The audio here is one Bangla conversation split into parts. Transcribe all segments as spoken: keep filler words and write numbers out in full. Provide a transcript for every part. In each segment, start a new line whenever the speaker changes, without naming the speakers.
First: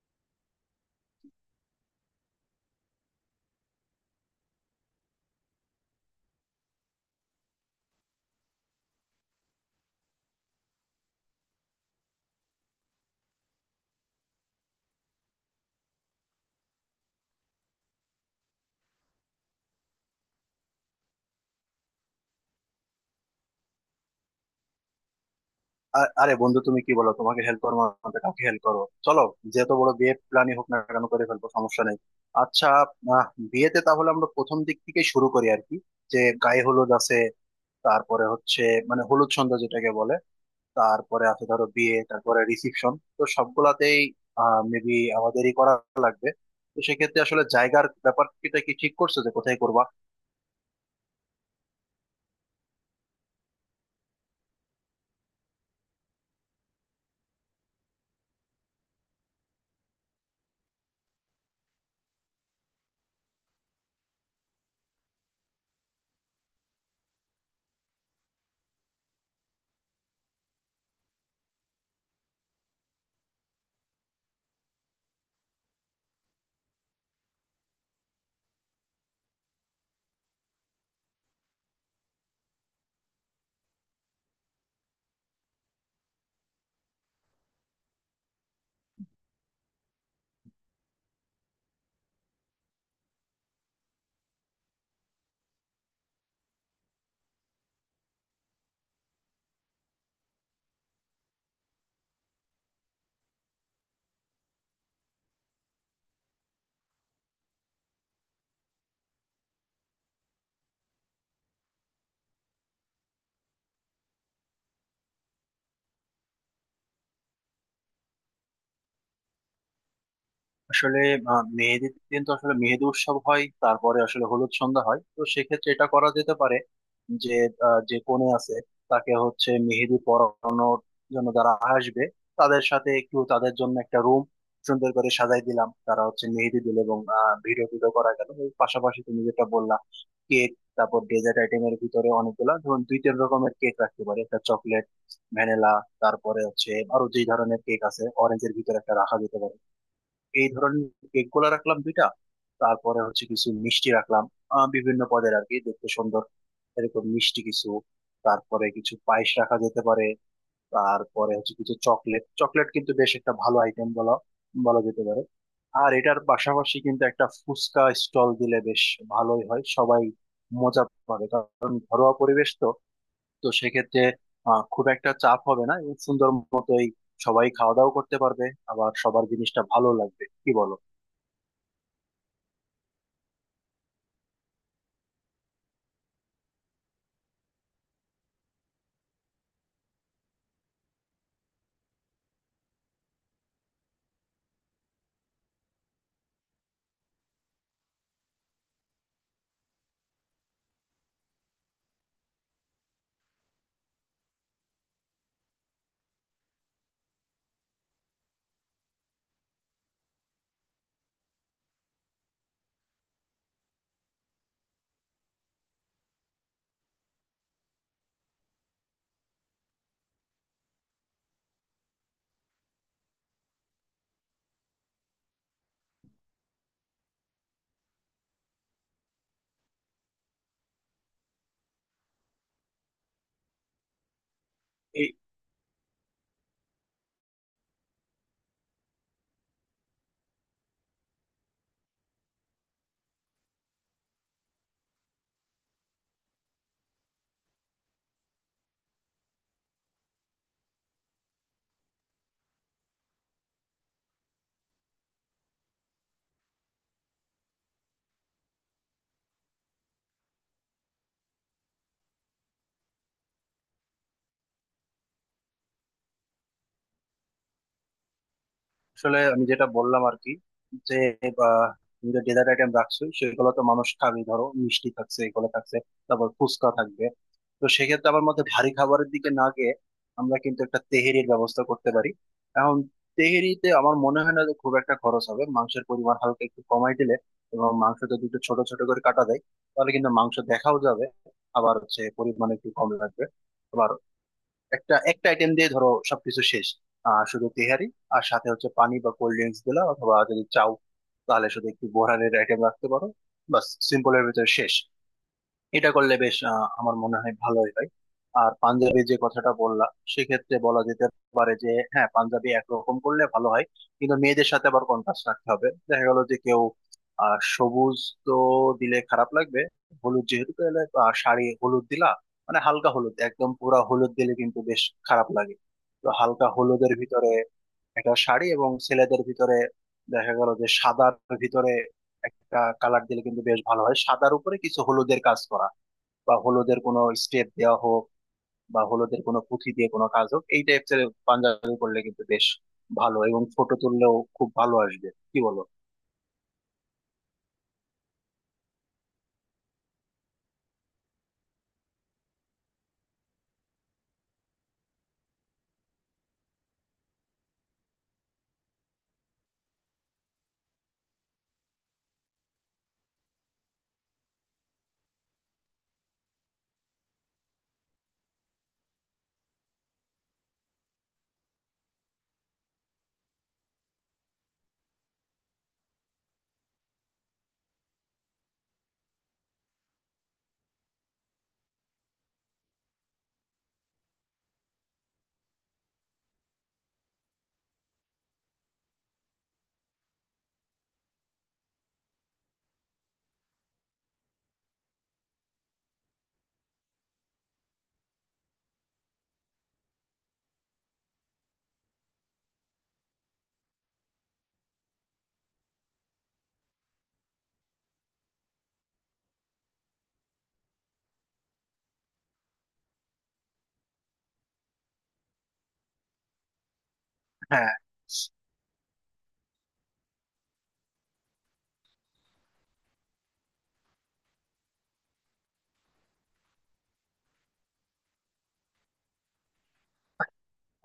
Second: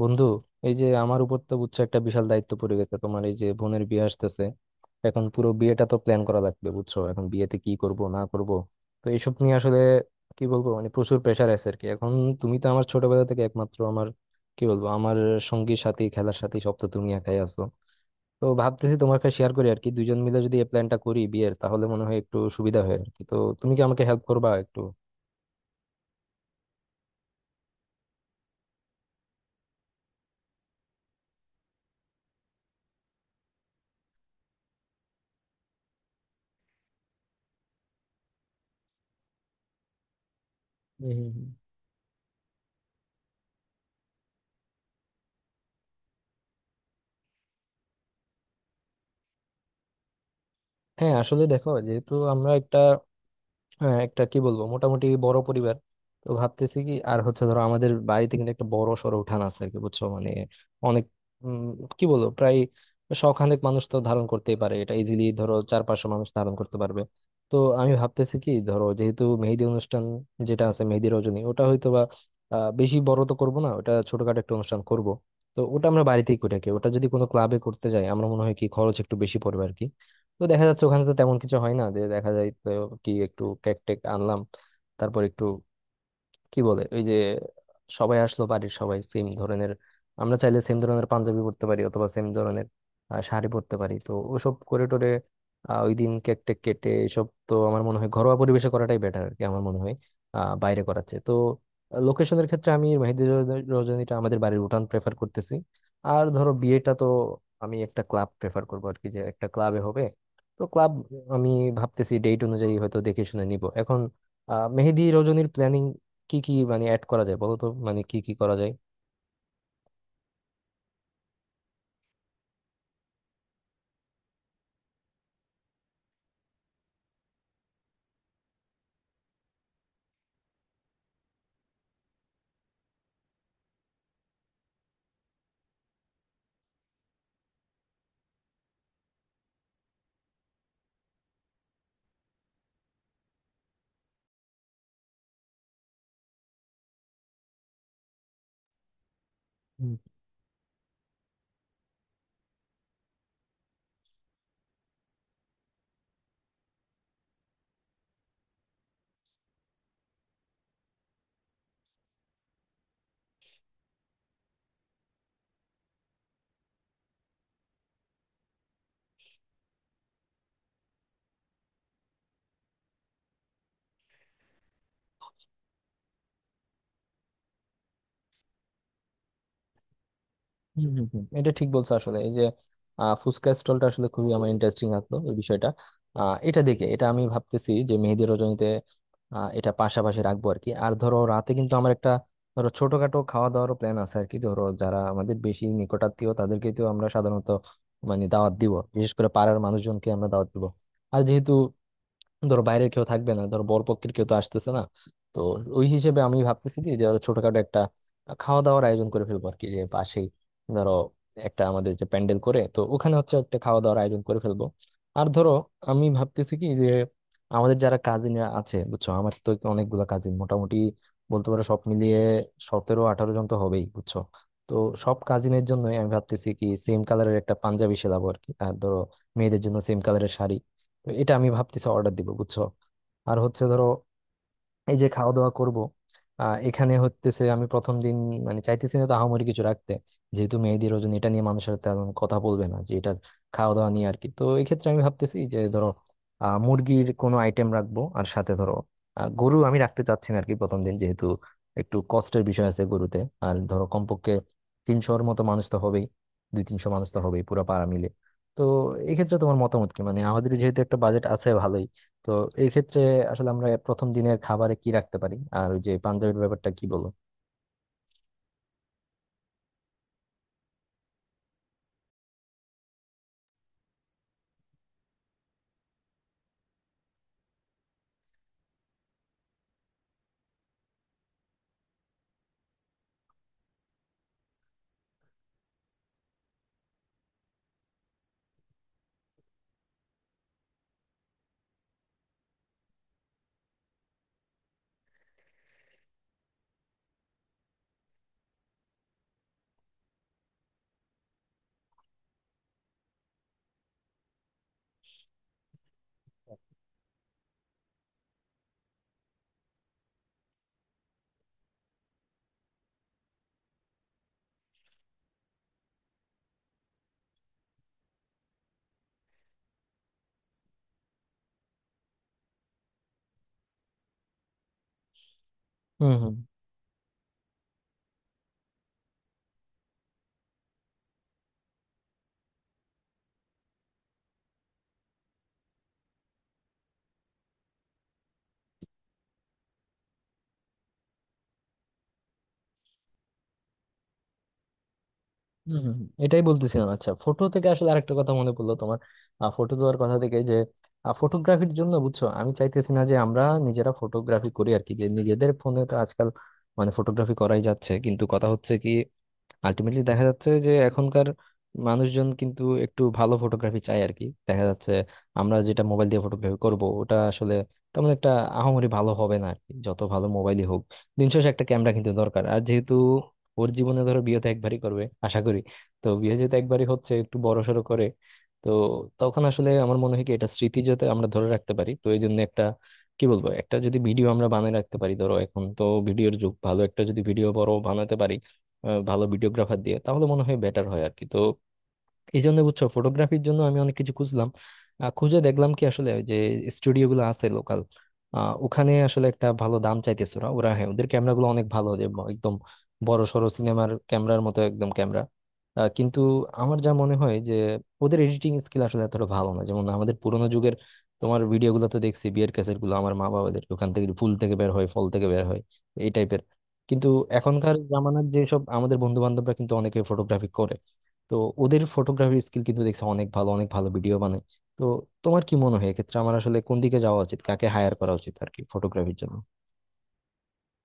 বন্ধু, এই যে আমার উপর তো বুঝছো একটা বিশাল দায়িত্ব পড়ে গেছে। তোমার এই যে বোনের বিয়ে আসতেছে, এখন পুরো বিয়েটা তো প্ল্যান করা লাগবে বুঝছো, এখন বিয়েতে কি করব না করব। তো এইসব নিয়ে আসলে কি বলবো, মানে প্রচুর প্রেশার আছে আর কি এখন। তুমি তো আমার ছোটবেলা থেকে একমাত্র আমার, কি বলবো, আমার সঙ্গী সাথী, খেলার সাথী, সব তো তুমি একাই আছো। তো ভাবতেছি তোমার কাছে শেয়ার করি আর কি, দুইজন মিলে যদি এই প্ল্যানটা করি বিয়ের তাহলে মনে হয় একটু সুবিধা হয় আর কি। তো তুমি কি আমাকে হেল্প করবা একটু?
আ- আরে বন্ধু, তুমি কি বলো? তোমাকে হেল্প করবো না তো কাকে হেল্প করবো? চলো, যত বড় বিয়ে প্ল্যানই হোক না কেন করে ফেলবো, সমস্যা নেই। আচ্ছা। আহ, বিয়েতে তাহলে আমরা প্রথম দিক থেকে শুরু করি আর কি, যে গায়ে হলুদ আছে, তারপরে হচ্ছে মানে হলুদ সন্ধ্যা যেটাকে বলে,
হুম
তারপরে
হুম হুম।
আছে ধরো বিয়ে, তারপরে রিসিপশন। তো সবগুলাতেই আহ মেবি আমাদেরই করা লাগবে। তো সেক্ষেত্রে আসলে জায়গার ব্যাপারটা কি ঠিক করছো, যে কোথায় করবা?
হ্যাঁ, আসলে দেখো, যেহেতু আমরা একটা, হ্যাঁ একটা কি বলবো মোটামুটি বড় পরিবার। তো ভাবতেছি কি আর হচ্ছে ধরো আমাদের বাড়িতে কিন্তু একটা বড় সড়ো উঠান আছে আর কি, বুঝছো, মানে অনেক, উম, কি বলবো প্রায় শখানেক মানুষ তো ধারণ করতেই পারে, এটা ইজিলি ধরো চার পাঁচশো মানুষ ধারণ করতে পারবে। তো আমি ভাবতেছি কি ধরো যেহেতু মেহেদি অনুষ্ঠান যেটা আছে মেহেদি রজনী, ওটা হয়তো বা আহ, বেশি বড় তো করবো না, ওটা ছোটখাটো একটা অনুষ্ঠান করব। তো ওটা আমরা বাড়িতেই করে থাকি, ওটা যদি কোনো ক্লাবে করতে যাই আমরা মনে হয় কি খরচ একটু বেশি পড়বে আর কি। তো দেখা যাচ্ছে ওখানে তো তেমন কিছু হয় না, যে দেখা যায় তো কি একটু কেক টেক আনলাম, তারপর একটু, কি বলে ওই যে সবাই আসলো বাড়ির সবাই সেম ধরনের, আমরা চাইলে সেম ধরনের পাঞ্জাবি পরতে পারি অথবা সেম ধরনের আহ, শাড়ি পরতে পারি, তো ওসব করে টোরে আহ, ওই দিন কেক টেক কেটে এসব তো আমার মনে হয় ঘরোয়া পরিবেশে করাটাই বেটার আর কি, আমার মনে হয় আহ বাইরে করাচ্ছে তো। লোকেশনের ক্ষেত্রে আমি মেহেদি রজ- রজনীটা আমাদের বাড়ির উঠান প্রেফার করতেছি। আর ধরো বিয়েটা তো আমি একটা ক্লাব প্রেফার করবো আর কি, যে একটা ক্লাবে হবে। তো ক্লাব, আমি ভাবতেছি ডেট অনুযায়ী হয়তো দেখে শুনে নিব এখন। আহ মেহেদি রজনীর প্ল্যানিং কি কি মানে অ্যাড করা যায় বলো তো, মানে কি কি করা যায়?
আসলে আহ, মেহেদির দিন তো আসলে মেহেদি উৎসব হয়, তারপরে আসলে হলুদ সন্ধ্যা হয়। তো সেক্ষেত্রে এটা করা যেতে পারে যে আহ, যে কনে আছে তাকে হচ্ছে মেহেদি পরানোর জন্য যারা আসবে তাদের সাথে, একটু তাদের জন্য একটা রুম সুন্দর করে সাজাই দিলাম, তারা হচ্ছে মেহেদি দিল এবং ভিডিও টিডিও করা গেল। এর পাশাপাশি তুমি যেটা বললা, কেক। তারপর ডেজার্ট আইটেমের ভিতরে অনেকগুলা, ধরুন দুই তিন রকমের কেক রাখতে পারি, একটা চকলেট, ভ্যানিলা, তারপরে হচ্ছে আরো যেই ধরনের কেক আছে অরেঞ্জের ভিতরে একটা রাখা যেতে পারে।
হুম
এই ধরনের কেক গুলা রাখলাম দুইটা। তারপরে হচ্ছে কিছু মিষ্টি রাখলাম, আহ, বিভিন্ন পদের আর কি, দেখতে সুন্দর এরকম মিষ্টি কিছু। তারপরে কিছু পায়েস রাখা যেতে পারে। তারপরে হচ্ছে কিছু চকলেট, চকলেট কিন্তু বেশ একটা ভালো আইটেম বলা বলা যেতে পারে। আর এটার পাশাপাশি কিন্তু একটা ফুচকা স্টল দিলে বেশ ভালোই হয়, সবাই মজা পাবে, কারণ ঘরোয়া পরিবেশ তো। তো সেক্ষেত্রে আহ, খুব একটা চাপ হবে না এবং সুন্দর মতোই সবাই খাওয়া দাওয়া করতে পারবে, আবার সবার জিনিসটা ভালো লাগবে, কি বলো?
হুম হুম হুম। এটা ঠিক বলছো, আসলে এই যে আহ, ফুচকা স্টলটা আসলে খুবই আমার ইন্টারেস্টিং লাগলো এই বিষয়টা। আহ, এটা দেখে এটা আমি ভাবতেছি যে মেহেদি রজনীতে আহ, এটা পাশাপাশি রাখবো আর কি। আর ধরো রাতে কিন্তু আমার একটা, ধরো ছোটখাটো খাওয়া দাওয়ারও প্ল্যান আছে আর কি। ধরো যারা আমাদের বেশি নিকটাত্মীয় তাদেরকে তো আমরা সাধারণত মানে দাওয়াত দিব, বিশেষ করে পাড়ার মানুষজনকে আমরা দাওয়াত দিব। আর যেহেতু ধরো বাইরের কেউ থাকবে না, ধরো বরপক্ষের কেউ তো আসতেছে না, তো ওই হিসেবে আমি ভাবতেছি কি যে ধরো ছোটখাটো একটা খাওয়া দাওয়ার আয়োজন করে ফেলবো আর কি, যে পাশেই ধরো একটা আমাদের যে প্যান্ডেল করে, তো ওখানে হচ্ছে একটা খাওয়া দাওয়ার আয়োজন করে ফেলবো। আর ধরো আমি ভাবতেছি কি যে আমাদের যারা কাজিনরা আছে বুঝছো, আমার তো অনেকগুলো কাজিন, মোটামুটি বলতে পারো সব মিলিয়ে সতেরো আঠারো জন তো হবেই বুঝছো। তো সব কাজিনের জন্য আমি ভাবতেছি কি সেম কালারের একটা পাঞ্জাবি সেলাবো আর কি, আর ধরো মেয়েদের জন্য সেম কালারের শাড়ি। তো এটা আমি ভাবতেছি অর্ডার দিব বুঝছো। আর হচ্ছে ধরো এই যে
এই
খাওয়া দাওয়া করব, আহ এখানে হতেছে আমি প্রথম দিন মানে চাইতেছি না তো আহামরি কিছু রাখতে, যেহেতু মেহেদি রজনী এটা নিয়ে মানুষের সাথে তেমন কথা বলবে না যে এটার খাওয়া দাওয়া নিয়ে আর কি। তো এই ক্ষেত্রে আমি ভাবতেছি যে ধরো আহ মুরগির কোনো আইটেম রাখবো আর সাথে ধরো আহ, গরু আমি রাখতে চাচ্ছি না আর কি প্রথম দিন, যেহেতু একটু কষ্টের বিষয় আছে গরুতে। আর ধরো কমপক্ষে তিনশোর মতো মানুষ তো হবেই, দুই তিনশো মানুষ তো হবেই পুরো পাড়া মিলে। তো এক্ষেত্রে তোমার মতামত কি, মানে আমাদের যেহেতু একটা বাজেট আছে ভালোই, তো এই ক্ষেত্রে আসলে আমরা প্রথম দিনের খাবারে কি রাখতে পারি আর ওই যে পাঞ্জাবির ব্যাপারটা কি বলো?
আসলে আমি যেটা বললাম আর কি, যে বা তুমি যে ডেজার্ট আইটেম রাখছো সেগুলো তো মানুষ খাবে, ধরো মিষ্টি থাকছে, এগুলো থাকছে, তারপর ফুচকা থাকবে। তো সেক্ষেত্রে আমার মতে ভারী খাবারের দিকে না গিয়ে আমরা কিন্তু একটা তেহেরির ব্যবস্থা করতে পারি। এখন তেহেরিতে আমার মনে হয় না যে খুব একটা খরচ হবে, মাংসের পরিমাণ হালকা একটু কমাই দিলে, এবং মাংস যদি একটু ছোট ছোট করে কাটা যায় তাহলে কিন্তু মাংস দেখাও যাবে, আবার হচ্ছে পরিমাণ একটু কম লাগবে। আবার একটা একটা আইটেম দিয়ে ধরো সবকিছু শেষ, আহ শুধু তেহারি। আর সাথে হচ্ছে পানি বা কোল্ড ড্রিঙ্কস দিলা, অথবা যদি চাও তাহলে শুধু একটু বোরহানের আইটেম রাখতে পারো, বাস সিম্পলের ভিতরে শেষ। এটা করলে বেশ আহ, আমার মনে হয় ভালোই হয়। আর পাঞ্জাবি যে কথাটা বললা, সেক্ষেত্রে বলা যেতে পারে যে হ্যাঁ পাঞ্জাবি একরকম করলে ভালো হয়, কিন্তু মেয়েদের সাথে আবার কন্ট্রাস্ট রাখতে হবে। দেখা গেল যে কেউ আহ সবুজ তো দিলে খারাপ লাগবে। হলুদ যেহেতু, তাহলে আহ, শাড়ি হলুদ দিলা মানে হালকা হলুদ, একদম পুরা হলুদ দিলে কিন্তু বেশ খারাপ লাগে। তো
হুম হুম
হালকা হলুদের ভিতরে একটা শাড়ি, এবং ছেলেদের ভিতরে দেখা গেল যে সাদার ভিতরে একটা কালার দিলে কিন্তু বেশ ভালো হয়, সাদার উপরে কিছু হলুদের কাজ করা বা হলোদের কোনো স্টেপ দেওয়া হোক বা হলোদের কোনো পুঁথি দিয়ে কোনো কাজ হোক, এই টাইপের পাঞ্জাবি করলে কিন্তু বেশ ভালো এবং ফটো তুললেও খুব ভালো আসবে, কি বলো?
হুম। হুম, হুম, এটাই বলতেছিলাম। আচ্ছা, ফটো থেকে আসলে আরেকটা কথা মনে পড়লো, তোমার ফটো দেওয়ার কথা থেকে যে ফটোগ্রাফির জন্য বুঝছো আমি চাইতেছি না যে আমরা নিজেরা ফটোগ্রাফি করি আর কি, যে নিজেদের ফোনে তো আজকাল মানে ফটোগ্রাফি করাই যাচ্ছে, কিন্তু কথা হচ্ছে কি আলটিমেটলি দেখা যাচ্ছে যে এখনকার মানুষজন কিন্তু একটু ভালো ফটোগ্রাফি চায় আর কি। দেখা যাচ্ছে আমরা যেটা মোবাইল দিয়ে ফটোগ্রাফি করব ওটা আসলে তেমন একটা আহামরি ভালো হবে না আর কি, যত ভালো মোবাইলই হোক দিন শেষে একটা ক্যামেরা কিন্তু দরকার। আর যেহেতু ওর জীবনে ধরো বিয়ে তো একবারই করবে আশা করি, তো বিয়ে যেহেতু একবারই হচ্ছে একটু বড় সড়ো করে, তো তখন আসলে আমার মনে হয় কি এটা স্মৃতি যাতে আমরা ধরে রাখতে পারি, তো এই জন্য একটা, কি বলবো, একটা যদি ভিডিও আমরা বানিয়ে রাখতে পারি। ধরো এখন তো ভিডিওর যুগ, ভালো একটা যদি ভিডিও বড় বানাতে পারি আহ, ভালো ভিডিওগ্রাফার দিয়ে তাহলে মনে হয় বেটার হয় আর কি। তো এই জন্য বুঝছো ফটোগ্রাফির জন্য আমি অনেক কিছু খুঁজলাম, আহ, খুঁজে দেখলাম কি আসলে ওই যে স্টুডিও গুলো আছে লোকাল, ওখানে আসলে একটা ভালো দাম চাইতেছে। ওরা ওরা হ্যাঁ ওদের ক্যামেরা গুলো অনেক ভালো, যে ব- একদম বড় সড়ো সিনেমার ক্যামেরার মতো একদম ক্যামেরা। কিন্তু আমার যা মনে হয় যে ওদের এডিটিং স্কিল আসলে এতটা ভালো না, যেমন আমাদের পুরোনো যুগের তোমার ভিডিও গুলো তো দেখছি, বিয়ের ক্যাসেট গুলো আমার মা বাবাদের, ওখান থেকে ফুল থেকে বের হয় ফল থেকে বের হয় এই টাইপের। কিন্তু
হ্যাঁ।
এখনকার জামানার যেসব আমাদের বন্ধু বান্ধবরা কিন্তু অনেকে ফটোগ্রাফি করে, তো ওদের ফটোগ্রাফি স্কিল কিন্তু দেখছি অনেক ভালো, অনেক ভালো ভিডিও বানায়। তো তোমার কি মনে হয় এক্ষেত্রে আমার আসলে কোন দিকে যাওয়া উচিত, কাকে হায়ার করা উচিত আর কি ফটোগ্রাফির জন্য?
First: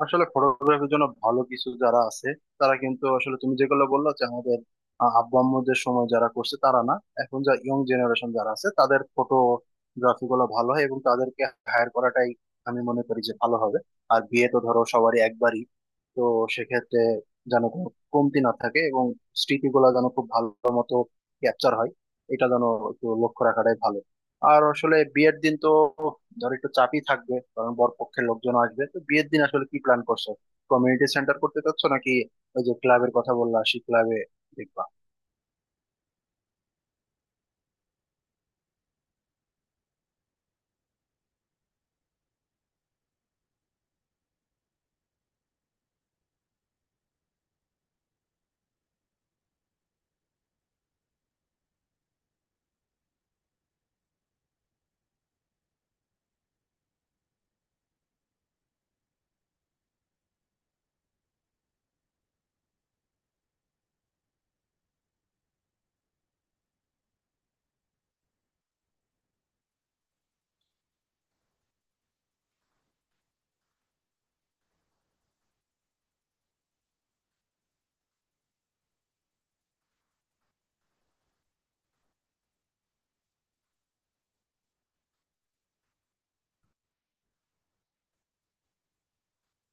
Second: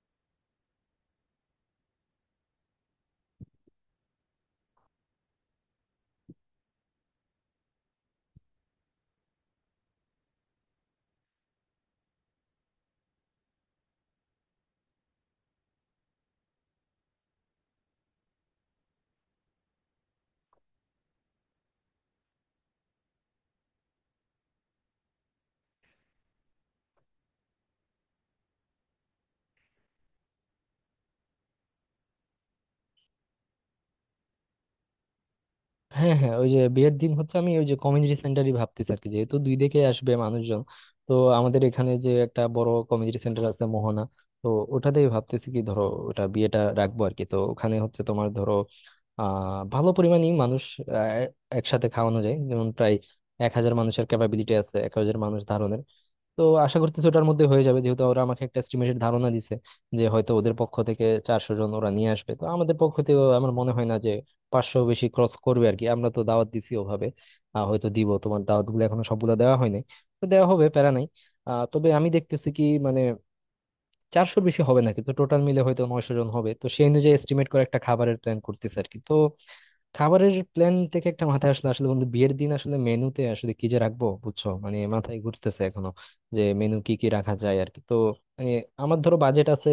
আসলে ফটোগ্রাফির জন্য ভালো কিছু যারা আছে তারা কিন্তু আসলে তুমি যেগুলো বললো যে আমাদের আহ, আব্বু আম্মুদের সময় যারা করছে তারা না, এখন যা ইয়ং জেনারেশন যারা আছে তাদের ফটোগ্রাফি গুলো ভালো হয় এবং তাদেরকে হায়ার করাটাই আমি মনে করি যে ভালো হবে। আর বিয়ে তো ধরো সবারই একবারই। তো সেক্ষেত্রে যেন কোনো কমতি না থাকে এবং স্মৃতিগুলো যেন খুব ভালো মতো ক্যাপচার হয়, এটা যেন একটু লক্ষ্য রাখাটাই ভালো। আর আসলে বিয়ের দিন তো ধর একটু চাপই থাকবে, কারণ বরপক্ষের লোকজন আসবে। তো বিয়ের দিন আসলে কি প্ল্যান করছো, কমিউনিটি সেন্টার করতে চাচ্ছ নাকি ওই যে ক্লাবের কথা বললা সেই ক্লাবে দেখবা?
হ্যাঁ হ্যাঁ, ওই যে বিয়ের দিন হচ্ছে আমি ওই যে কমিউনিটি সেন্টারই ভাবতেছি আর কি, যেহেতু দুই দিকে আসবে মানুষজন। তো আমাদের এখানে যে একটা বড় কমিউনিটি সেন্টার আছে মোহনা, তো ওটাতেই ভাবতেছি কি ধরো ওটা বিয়েটা রাখবো আর কি। তো ওখানে হচ্ছে তোমার ধরো আহ ভালো পরিমাণই মানুষ আহ, একসাথে খাওয়ানো যায়, যেমন প্রায় এক হাজার মানুষের ক্যাপাবিলিটি আছে, এক হাজার মানুষ ধারণের। তো আশা করতেছি ওটার মধ্যে হয়ে যাবে, যেহেতু ওরা আমাকে একটা এস্টিমেটেড ধারণা দিছে যে হয়তো ওদের পক্ষ থেকে চারশো জন ওরা নিয়ে আসবে, তো আমাদের পক্ষ থেকে আমার মনে হয় না যে পাঁচশো বেশি ক্রস করবে আর কি। আমরা তো দাওয়াত দিছি ওভাবে, আহ, হয়তো দিব, তোমার দাওয়াত গুলো এখনো সবগুলো দেওয়া হয়নি, তো দেওয়া হবে প্যারা নাই। আহ, তবে আমি দেখতেছি কি মানে চারশোর বেশি হবে না, কিন্তু টোটাল মিলে হয়তো নয়শো জন হবে, তো সেই অনুযায়ী এস্টিমেট করে একটা খাবারের প্ল্যান করতেছে আর কি। তো খাবারের প্ল্যান থেকে একটা মাথায় আসলে, আসলে বন্ধু বিয়ের দিন আসলে মেনুতে আসলে কি যে রাখবো বুঝছো, মানে মাথায় ঘুরতেছে এখনো যে মেনু কি কি রাখা যায় আর কি। তো মানে আমার ধরো বাজেট আছে,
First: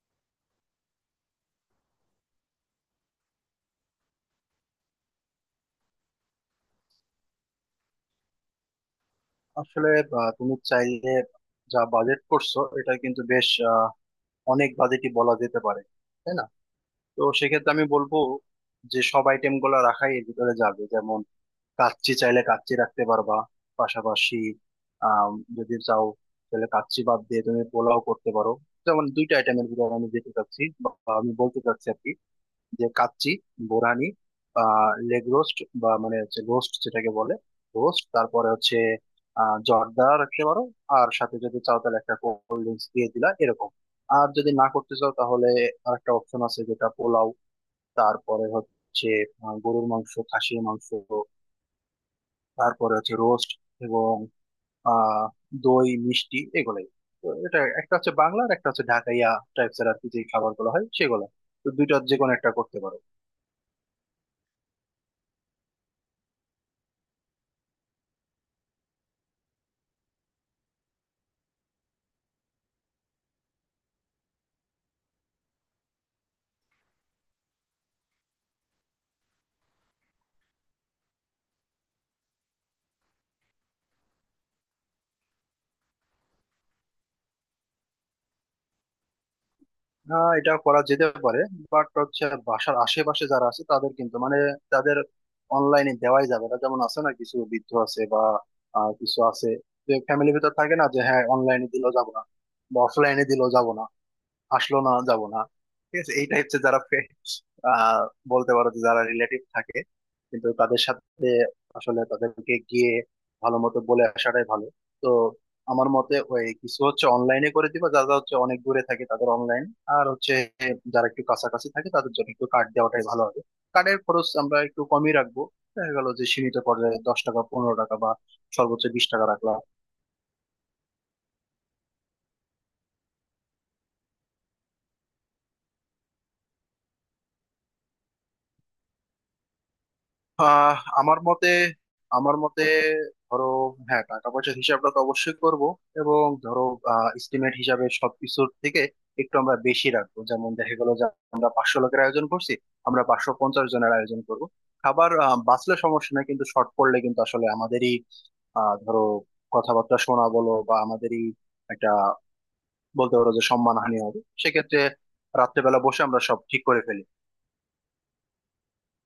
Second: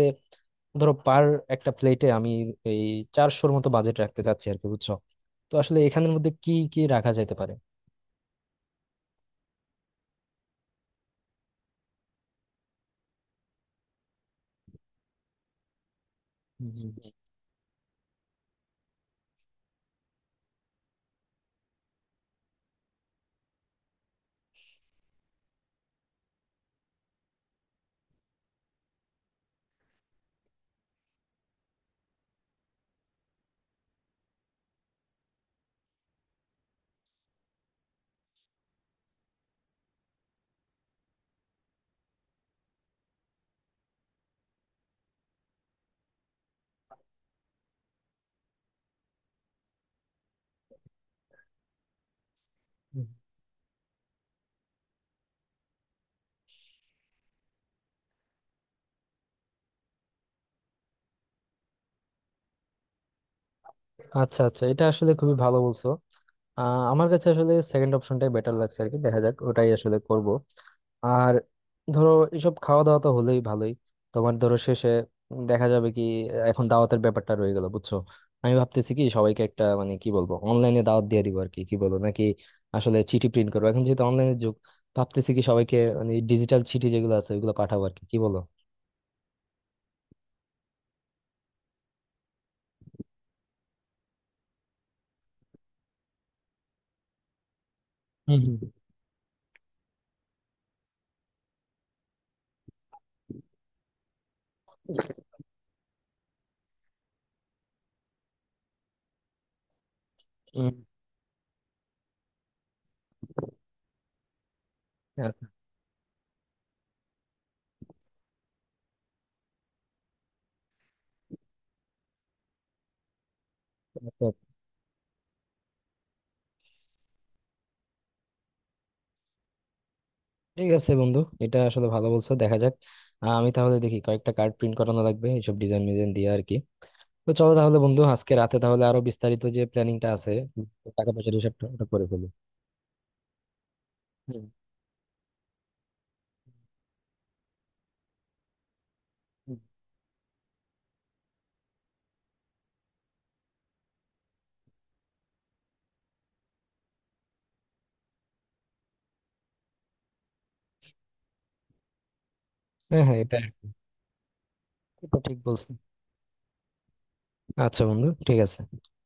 ধরো পার একটা প্লেটে আমি এই চারশোর মতো বাজেট রাখতে চাচ্ছি আর কি বুঝছো। তো আসলে এখানের মধ্যে কি কি রাখা যেতে পারে?
আসলে আহ, তুমি চাইলে, যা বাজেট করছো এটা কিন্তু বেশ আহ, অনেক বাজেটই বলা যেতে পারে, তাই না?
হুম, হুম,
তো সেক্ষেত্রে আমি বলবো যে সব আইটেম গুলা রাখাই এর ভিতরে যাবে। যেমন কাচ্চি, চাইলে কাচ্চি রাখতে পারবা, পাশাপাশি আম, যদি চাও তাহলে কাচ্চি বাদ দিয়ে তুমি পোলাও করতে পারো। যেমন দুইটা আইটেমের ভিতরে আমি যেতে চাচ্ছি বা আমি বলতে চাচ্ছি আর কি, যে কাচ্চি, বোরানি, আহ লেগ রোস্ট বা মানে হচ্ছে রোস্ট যেটাকে বলে, রোস্ট, তারপরে হচ্ছে আহ জর্দা রাখতে পারো। আর সাথে যদি চাও তাহলে একটা কোল্ড ড্রিঙ্কস দিয়ে দিলা এরকম। আর যদি না করতে চাও তাহলে আরেকটা অপশন আছে, যেটা পোলাও, তারপরে হচ্ছে আহ, গরুর মাংস, খাসির মাংস, তারপরে
হুম।
হচ্ছে রোস্ট এবং আহ দই মিষ্টি, এগুলাই। তো এটা একটা হচ্ছে বাংলার, একটা হচ্ছে ঢাকাইয়া টাইপস এর আর কি, যে খাবার গুলো হয় সেগুলো। তো দুইটার যে কোনো একটা করতে পারো।
আচ্ছা আচ্ছা, এটা আসলে খুবই ভালো বলছো। আহ, আমার কাছে আসলে সেকেন্ড অপশনটাই বেটার লাগছে আর কি, দেখা যাক ওটাই আসলে করব। আর ধরো এসব খাওয়া দাওয়া তো হলেই ভালোই, তোমার ধরো শেষে দেখা যাবে কি। এখন দাওয়াতের ব্যাপারটা রয়ে গেল বুঝছো, আমি ভাবতেছি কি সবাইকে একটা মানে কি বলবো অনলাইনে দাওয়াত দিয়ে দিব আর কি, কি বলবো নাকি আসলে চিঠি প্রিন্ট করবো। এখন যেহেতু অনলাইনের যুগ, ভাবতেছি কি সবাইকে মানে ডিজিটাল চিঠি যেগুলো আছে ওগুলো পাঠাবো আর কি, কি বলো?
আহ এটা করা যেতে পারে, বাট হচ্ছে বাসার আশেপাশে যারা আছে তাদের কিন্তু মানে তাদের অনলাইনে দেওয়াই যাবে না। যেমন আছে না কিছু বৃদ্ধ আছে বা
হুম হুম।
আহ, কিছু আছে যে ফ্যামিলির ভিতর থাকে না, যে হ্যাঁ অনলাইনে দিলেও যাবো না বা অফলাইনে দিলেও যাবো না, আসলো না যাব না, ঠিক আছে। এইটা হচ্ছে যারা ফে- আহ বলতে পারো যে যারা রিলেটিভ থাকে, কিন্তু
উম,
তাদের সাথে আসলে তাদেরকে গিয়ে ভালো মতো বলে আসাটাই ভালো। তো
আচ্ছা,
আমার মতে ওই কিছু হচ্ছে অনলাইনে করে দিবা, যারা হচ্ছে অনেক দূরে থাকে তাদের অনলাইন, আর হচ্ছে যারা একটু কাছাকাছি থাকে তাদের জন্য একটু কার্ড দেওয়াটাই ভালো হবে। কার্ডের খরচ
আচ্ছা,
আমরা একটু কমই রাখবো, দেখা গেল যে সীমিত পর্যায়ে দশ টাকা পনেরো টাকা বা সর্বোচ্চ বিশ টাকা রাখলাম।
ঠিক আছে বন্ধু, এটা আসলে ভালো বলছো, দেখা যাক। আহ, আমি তাহলে দেখি কয়েকটা কার্ড প্রিন্ট করানো লাগবে এইসব ডিজাইন মিজাইন দিয়ে আর কি। তো চলো তাহলে বন্ধু আজকে রাতে তাহলে আরো বিস্তারিত যে প্ল্যানিংটা আছে
আহ
টাকা
আমার
পয়সার
মতে
হিসাবটা ওটা করে ফেলি।
আমার মতে ধরো, হ্যাঁ টাকা
হুম।
পয়সার হিসাবটা তো অবশ্যই করব, এবং ধরো এস্টিমেট হিসাবে সবকিছুর থেকে একটু আমরা
হুম।
বেশি রাখবো। যেমন দেখা গেল যে আমরা পাঁচশো লোকের আয়োজন করছি, আমরা পাঁচশো পঞ্চাশ জনের আয়োজন করব। খাবার আহ, বাঁচলে সমস্যা নাই, কিন্তু শর্ট পড়লে কিন্তু আসলে আমাদেরই আহ ধরো কথাবার্তা শোনা, বলো বা আমাদেরই একটা
হ্যাঁ
বলতে
হ্যাঁ,
পারো
এটা
যে সম্মানহানি হবে। সেক্ষেত্রে
এটা ঠিক বলছো।
রাত্রেবেলা বসে আমরা সব ঠিক করে ফেলি।
আচ্ছা বন্ধু, ঠিক আছে।